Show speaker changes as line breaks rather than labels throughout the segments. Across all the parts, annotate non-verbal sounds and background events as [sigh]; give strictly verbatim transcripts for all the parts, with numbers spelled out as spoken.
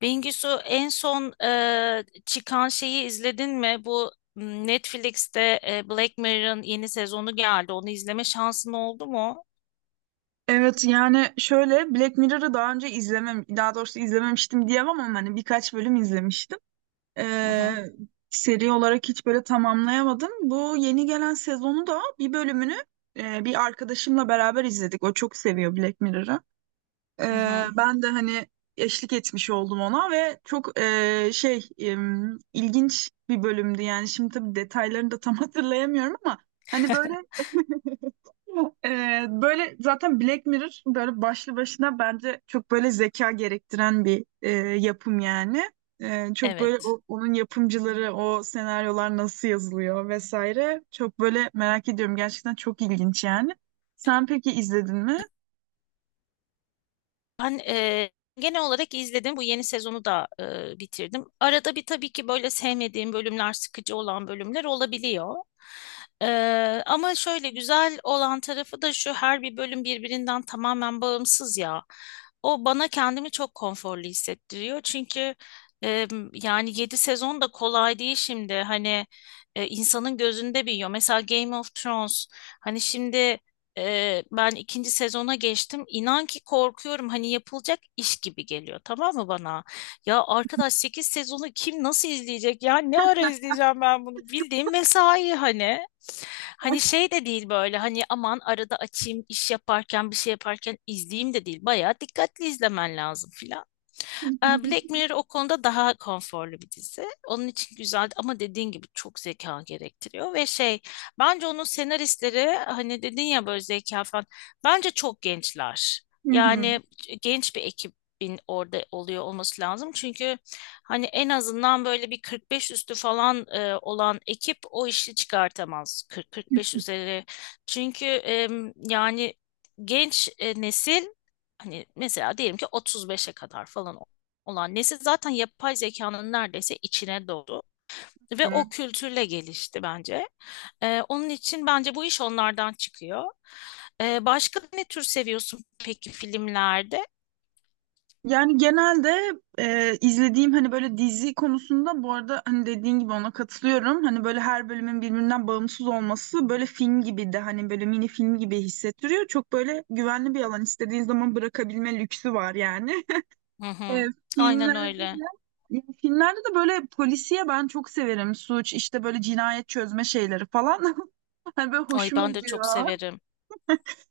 Bengisu en son e, çıkan şeyi izledin mi? Bu m, Netflix'te e, Black Mirror'ın yeni sezonu geldi. Onu izleme şansın oldu mu?
Evet yani şöyle Black Mirror'ı daha önce izlemem, daha doğrusu izlememiştim diyemem ama hani birkaç bölüm izlemiştim.
Hı
Ee,
hı,
Seri olarak hiç böyle tamamlayamadım. Bu yeni gelen sezonu da bir bölümünü e, bir arkadaşımla beraber izledik. O çok seviyor Black Mirror'ı.
hı
Ee,
hı.
ben de hani eşlik etmiş oldum ona ve çok e, şey em, ilginç bir bölümdü. Yani şimdi tabii detaylarını da tam [laughs] hatırlayamıyorum ama hani böyle ee, böyle zaten Black Mirror böyle başlı başına bence çok böyle zeka gerektiren bir e, yapım yani. Ee, çok böyle
Evet.
o- onun yapımcıları, o senaryolar nasıl yazılıyor vesaire. Çok böyle merak ediyorum. Gerçekten çok ilginç yani. Sen peki izledin mi?
Ben eee, genel olarak izledim. Bu yeni sezonu da eee, bitirdim. Arada bir tabii ki böyle sevmediğim bölümler, sıkıcı olan bölümler olabiliyor. Eee, ama şöyle güzel olan tarafı da şu: her bir bölüm birbirinden tamamen bağımsız ya. O bana kendimi çok konforlu hissettiriyor. Çünkü eee, yani yedi sezon da kolay değil şimdi. Hani e, insanın gözünde büyüyor. Mesela Game of Thrones. Hani şimdi ee, ben ikinci sezona geçtim. İnan ki korkuyorum. Hani yapılacak iş gibi geliyor. Tamam mı bana? Ya arkadaş, sekiz sezonu kim nasıl izleyecek? Ya ne ara izleyeceğim ben bunu? Bildiğim mesai hani. Hani şey de değil, böyle hani aman arada açayım, iş yaparken bir şey yaparken izleyeyim de değil. Bayağı dikkatli izlemen lazım filan. Ee, Black
[laughs]
Mirror o konuda daha konforlu bir dizi. Onun için güzel, ama dediğin gibi çok zeka gerektiriyor. Ve şey, bence onun senaristleri, hani dedin ya böyle zeka falan, bence çok gençler.
Hı
Yani genç bir ekibin orada oluyor olması lazım. Çünkü hani en azından böyle bir kırk beş üstü falan e, olan ekip o işi çıkartamaz. Kırk, kırk beş üzeri. Çünkü em, yani genç e, nesil. Hani mesela diyelim ki otuz beşe kadar falan olan nesil zaten yapay zekanın neredeyse içine doğdu. Ve
hı.
o kültürle gelişti bence. Ee, onun için bence bu iş onlardan çıkıyor. Ee, başka ne tür seviyorsun peki filmlerde?
Yani genelde e, izlediğim hani böyle dizi konusunda bu arada hani dediğin gibi ona katılıyorum. Hani böyle her bölümün birbirinden bağımsız olması böyle film gibi de hani böyle mini film gibi hissettiriyor. Çok böyle güvenli bir alan istediğin zaman bırakabilme lüksü var yani. [laughs]
Hı
E,
hı. Aynen
Filmlerde
öyle.
de ya filmlerde de böyle polisiye ben çok severim. Suç işte böyle cinayet çözme şeyleri falan. [laughs] Hani böyle
Ay
hoşuma
ben de çok
gidiyor.
severim.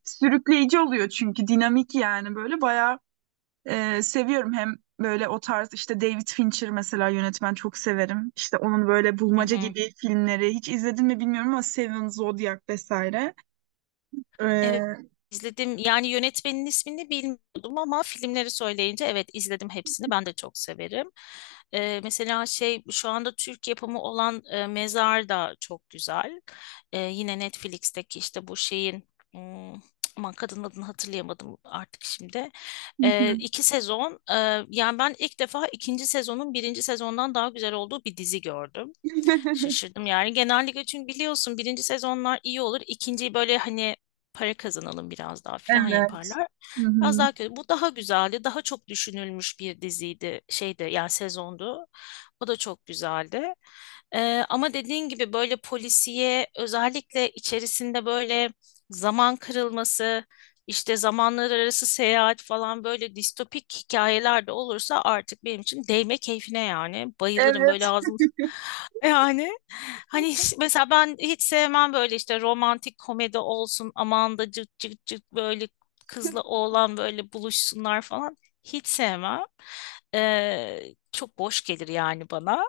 Sürükleyici oluyor çünkü dinamik yani böyle bayağı ee, seviyorum hem böyle o tarz işte David Fincher mesela yönetmen çok severim. İşte onun böyle
Hı
bulmaca
hı.
gibi filmleri hiç izledin mi bilmiyorum ama Seven, Zodiac vesaire. Ee,
Evet,
hı
izledim. Yani yönetmenin ismini bilmiyordum, ama filmleri söyleyince evet, izledim hepsini. Ben de çok severim. Ee, mesela şey, şu anda Türk yapımı olan e, Mezar da çok güzel. Ee, yine Netflix'teki işte bu şeyin hmm, aman, kadın adını hatırlayamadım artık şimdi. Ee,
hı.
iki sezon. E, yani ben ilk defa ikinci sezonun birinci sezondan daha güzel olduğu bir dizi gördüm.
[laughs]
Şaşırdım yani. Genellikle çünkü biliyorsun, birinci sezonlar iyi olur. İkinciyi böyle hani para kazanalım biraz daha falan
Evet.
yaparlar.
Hı
Biraz
hı.
daha kötü. Bu daha güzeldi. Daha çok düşünülmüş bir diziydi. Şeydi yani, sezondu. O da çok güzeldi. Ee, ama dediğin gibi böyle polisiye, özellikle içerisinde böyle zaman kırılması, işte zamanlar arası seyahat falan, böyle distopik hikayeler de olursa artık benim için değme keyfine yani. Bayılırım
Evet.
böyle, ağzım yani. Hani hiç- mesela ben hiç sevmem böyle işte romantik komedi olsun, aman da cık cık cık böyle kızla oğlan böyle buluşsunlar falan, hiç sevmem. Ee, çok boş gelir yani bana.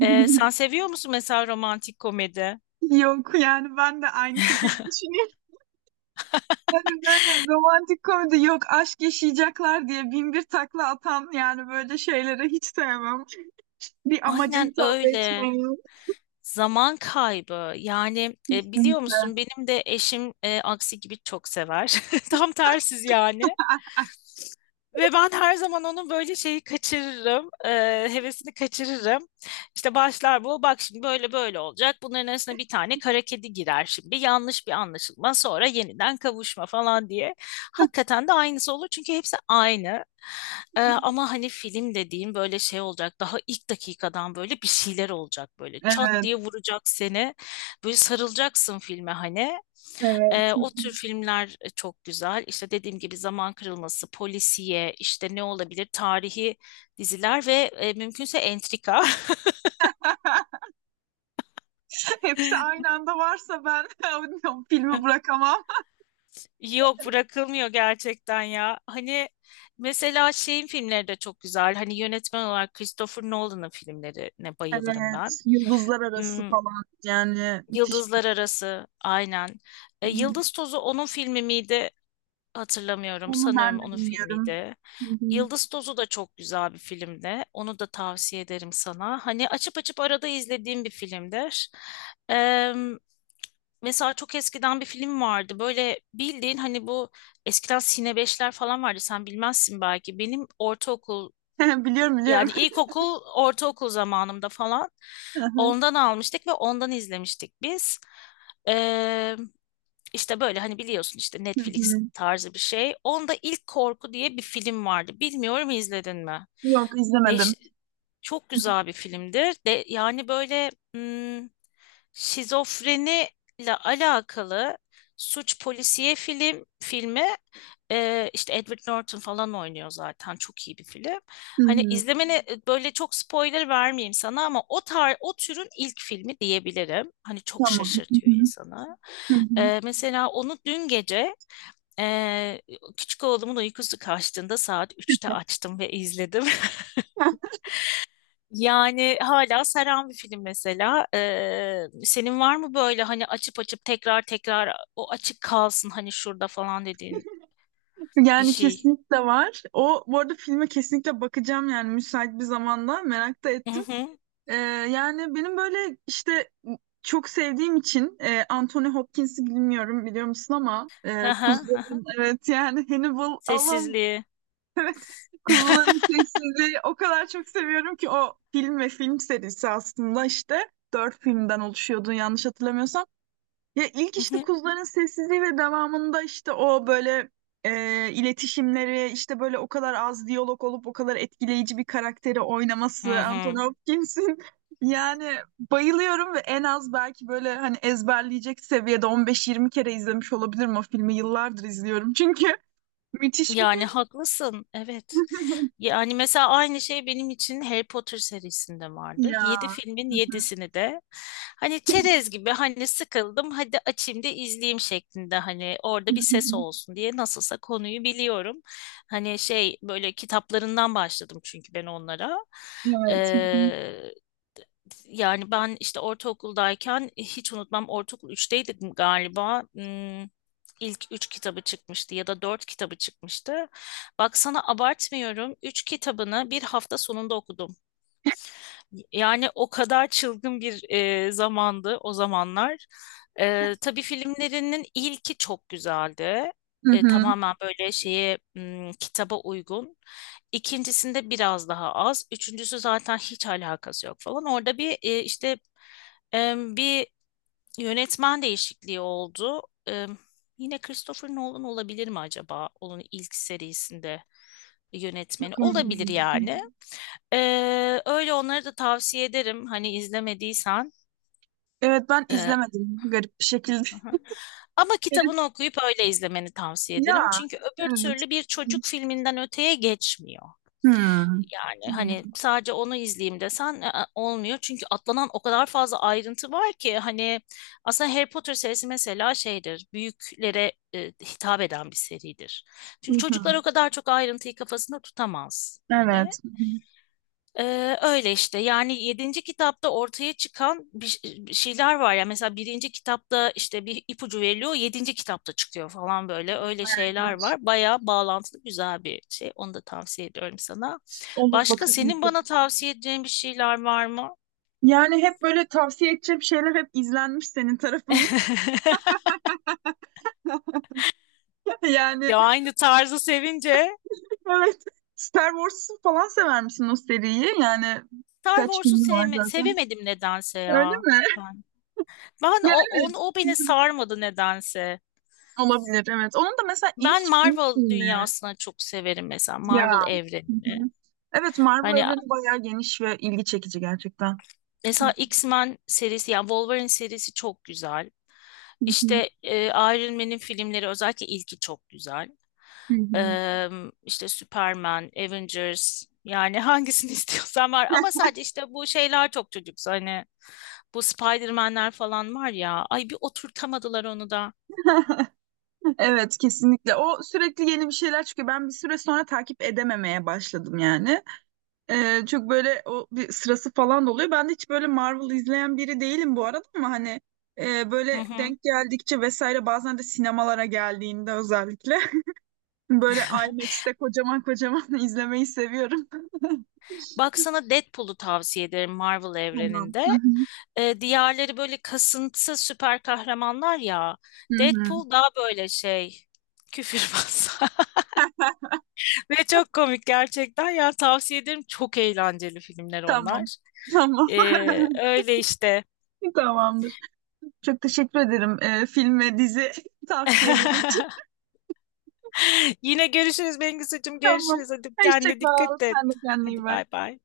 Ee, sen seviyor musun mesela romantik komedi?
Yok yani ben de aynı şekilde düşünüyorum. [laughs] Hani böyle romantik komedi yok aşk yaşayacaklar diye bin bir takla atan yani böyle şeyleri hiç sevmem. Bir amaca
Aynen
hitap
öyle.
etmeyen.
Zaman kaybı. Yani e, biliyor
Kesinlikle.
musun, benim de eşim e, aksi gibi çok sever. [laughs] Tam tersiz yani. Ve ben her zaman onun böyle şeyi kaçırırım, eee, hevesini kaçırırım. İşte başlar bu: bak şimdi böyle böyle olacak, bunların arasına bir tane kara kedi girer şimdi, yanlış bir anlaşılma, sonra yeniden kavuşma falan diye. Hakikaten de aynısı olur, çünkü hepsi aynı. Eee, ama hani film dediğim böyle şey olacak. Daha ilk dakikadan böyle bir şeyler olacak böyle. Çat
Evet.
diye vuracak seni. Böyle sarılacaksın filme hani.
Evet.
Ee, o tür filmler e, çok güzel. İşte dediğim gibi, zaman kırılması, polisiye, işte ne olabilir, tarihi diziler ve e, mümkünse entrika.
Hepsi
[laughs]
aynı anda varsa ben [laughs] filmi bırakamam.
Yok, bırakılmıyor gerçekten ya. Hani mesela şeyin filmleri de çok güzel. Hani yönetmen olarak Christopher Nolan'ın filmlerine bayılırım ben.
Evet, yıldızlar arası
Hmm,
falan yani müthiş. Bir
Yıldızlar Arası, aynen. E,
film.
Yıldız Tozu onun filmi miydi? Hatırlamıyorum.
Onu ben
Sanıyorum
de
onun
bilmiyorum.
filmiydi.
Hı hı.
Yıldız Tozu da çok güzel bir filmdi. Onu da tavsiye ederim sana. Hani açıp açıp arada izlediğim bir filmdir. Eee, Mesela çok eskiden bir film vardı. Böyle bildiğin hani, bu eskiden Sine beşler falan vardı. Sen bilmezsin belki. Benim ortaokul,
[laughs] Biliyorum biliyorum.
yani ilkokul, ortaokul zamanımda falan,
[laughs]
ondan almıştık ve ondan izlemiştik biz. İşte böyle hani biliyorsun, işte
Hı
Netflix
hı.
tarzı bir şey. Onda ilk, Korku diye bir film vardı. Bilmiyorum izledin mi?
Yok
Değiş
izlemedim.
Çok güzel bir filmdir. De, yani böyle hmm, şizofreni ile alakalı suç polisiye film filmi. e, işte Edward Norton falan oynuyor, zaten çok iyi bir film.
Hı
Hani
hı.
izlemeni e, böyle, çok spoiler vermeyeyim sana, ama o tar o türün ilk filmi diyebilirim. Hani çok
Tamam. Hı
şaşırtıyor
hı.
insanı.
Hı hı.
E, mesela onu dün gece e, küçük oğlumun uykusu kaçtığında saat üçte açtım ve izledim.
[laughs]
Yani hala saran bir film mesela. Ee, senin var mı böyle hani açıp açıp tekrar tekrar o açık kalsın, hani şurada falan dediğin bir
Yani
şey?
kesinlikle var. O bu arada filme kesinlikle bakacağım yani müsait bir zamanda merak da
Hı
ettim.
hı.
Ee, Yani benim böyle işte çok sevdiğim için e, Anthony Hopkins'i bilmiyorum biliyor musun ama
Hı
e,
hı, hı hı.
kuzuların evet yani Hannibal Allah'ım
Sessizliği.
[laughs] evet kuzuların sessizliği o kadar çok seviyorum ki o film ve film serisi aslında işte dört filmden oluşuyordu yanlış hatırlamıyorsam. Ya ilk
Hı
işte
hı.
kuzuların sessizliği ve devamında işte o böyle e, iletişimleri işte böyle o kadar az diyalog olup o kadar etkileyici bir karakteri
Hı
oynaması Anthony
hı.
Hopkins'in [laughs] yani bayılıyorum ve en az belki böyle hani ezberleyecek seviyede on beş yirmi kere izlemiş olabilirim o filmi yıllardır izliyorum çünkü [laughs] müthiş bir
Yani
film
haklısın. Evet. Yani mesela aynı şey benim için Harry Potter serisinde
[laughs]
vardır.
ya
Yedi filmin
[laughs]
yedisini de hani çerez gibi, hani sıkıldım hadi açayım da izleyeyim şeklinde, hani orada bir ses olsun diye, nasılsa konuyu biliyorum. Hani şey, böyle kitaplarından başladım çünkü ben onlara.
evet.
Yani ben işte ortaokuldayken, e, hiç unutmam, ortaokul üçteydik galiba. Hmm, ilk üç kitabı çıkmıştı ya da dört kitabı çıkmıştı. Bak sana abartmıyorum, üç kitabını bir hafta sonunda okudum. Yani o kadar çılgın bir e, zamandı o zamanlar. E, tabii filmlerinin ilki çok güzeldi.
Hı
E,
hı.
tamamen böyle şeye, m, kitaba uygun. İkincisinde biraz daha az. Üçüncüsü zaten hiç alakası yok falan. Orada bir e, işte e, bir yönetmen değişikliği oldu. E, Yine Christopher Nolan olabilir mi acaba? Onun ilk serisinde yönetmeni
Çok
olabilir
önemli.
yani. Ee, öyle, onları da tavsiye ederim hani, izlemediysen.
Evet ben
Ee,
izlemedim garip bir şekilde.
aha. Ama kitabını
[laughs]
okuyup öyle izlemeni tavsiye ederim.
Ya,
Çünkü öbür
evet.
türlü bir çocuk filminden öteye geçmiyor.
Hmm.
Yani hani sadece onu izleyeyim desen, ı olmuyor. Çünkü atlanan o kadar fazla ayrıntı var ki, hani aslında Harry Potter serisi mesela şeydir, büyüklere e, hitap eden bir seridir.
Hı
Çünkü çocuklar
hı.
o kadar çok ayrıntıyı kafasında tutamaz. Hani.
Evet. Hı hı.
Ee, öyle işte, yani yedinci kitapta ortaya çıkan bir, ş- bir şeyler var ya. Mesela birinci kitapta işte bir ipucu veriliyor, yedinci kitapta çıkıyor falan, böyle
Evet,
öyle
bayağı
şeyler
ilginç.
var. Bayağı bağlantılı, güzel bir şey. Onu da tavsiye ediyorum sana.
Olur
Başka
bakalım.
senin bana tavsiye edeceğin bir şeyler var mı?
Yani hep böyle tavsiye edeceğim şeyler hep izlenmiş senin tarafından.
[laughs]
[laughs] Yani
Ya, aynı tarzı sevince.
evet. Star Wars'u falan sever misin o seriyi? Yani
Star
kaç
Wars'u
filmi var
sevme,
zaten.
sevemedim nedense
Öyle
ya
mi?
ben.
[laughs]
Ben
Ya
o, onu,
evet.
o
Hı
beni
hı.
sarmadı nedense.
Olabilir evet. Onun da mesela ilk
Ben
ilk
Marvel
filmi.
dünyasına çok severim, mesela Marvel
Ya. Hı
evrenini.
hı. Evet Marvel
Hani
evreni bayağı geniş ve ilgi çekici gerçekten. Hı
mesela X-Men serisi, yani Wolverine serisi çok güzel.
hı.
İşte e, Iron Man'in filmleri, özellikle ilki çok güzel.
Hı hı.
Eee, işte Superman, Avengers, yani hangisini [laughs] istiyorsan var. Ama sadece işte bu şeyler çok çocuksu, hani bu Spider-Man'ler falan var ya, ay bir oturtamadılar onu da.
Evet kesinlikle. O sürekli yeni bir şeyler çıkıyor. Ben bir süre sonra takip edememeye başladım yani. Ee, çok böyle o bir sırası falan da oluyor. Ben de hiç böyle Marvel izleyen biri değilim bu arada ama hani e,
Hı
böyle
hı.
denk geldikçe vesaire bazen de sinemalara geldiğinde özellikle [laughs] böyle
[laughs]
I MAX'te kocaman kocaman [laughs] izlemeyi seviyorum. [laughs]
Baksana, Deadpool'u tavsiye ederim Marvel
Tamam.
evreninde.
Hı
E, diğerleri böyle kasıntı süper kahramanlar ya.
hı, hı hı.
Deadpool daha böyle şey, küfürbaz. [laughs] Ve çok komik gerçekten. Ya tavsiye ederim, çok eğlenceli filmler onlar.
Tamam. Tamam.
E,
[laughs]
öyle işte.
Tamamdır. Çok teşekkür ederim e, film ve dizi [laughs] tavsiyeleri.
[laughs] Yine görüşürüz Bengisu'cum.
Tamam.
Görüşürüz. Hadi
Hoşça
kendine
kal.
dikkat et.
Sen de kendine iyi
Hadi
bak.
bay bay.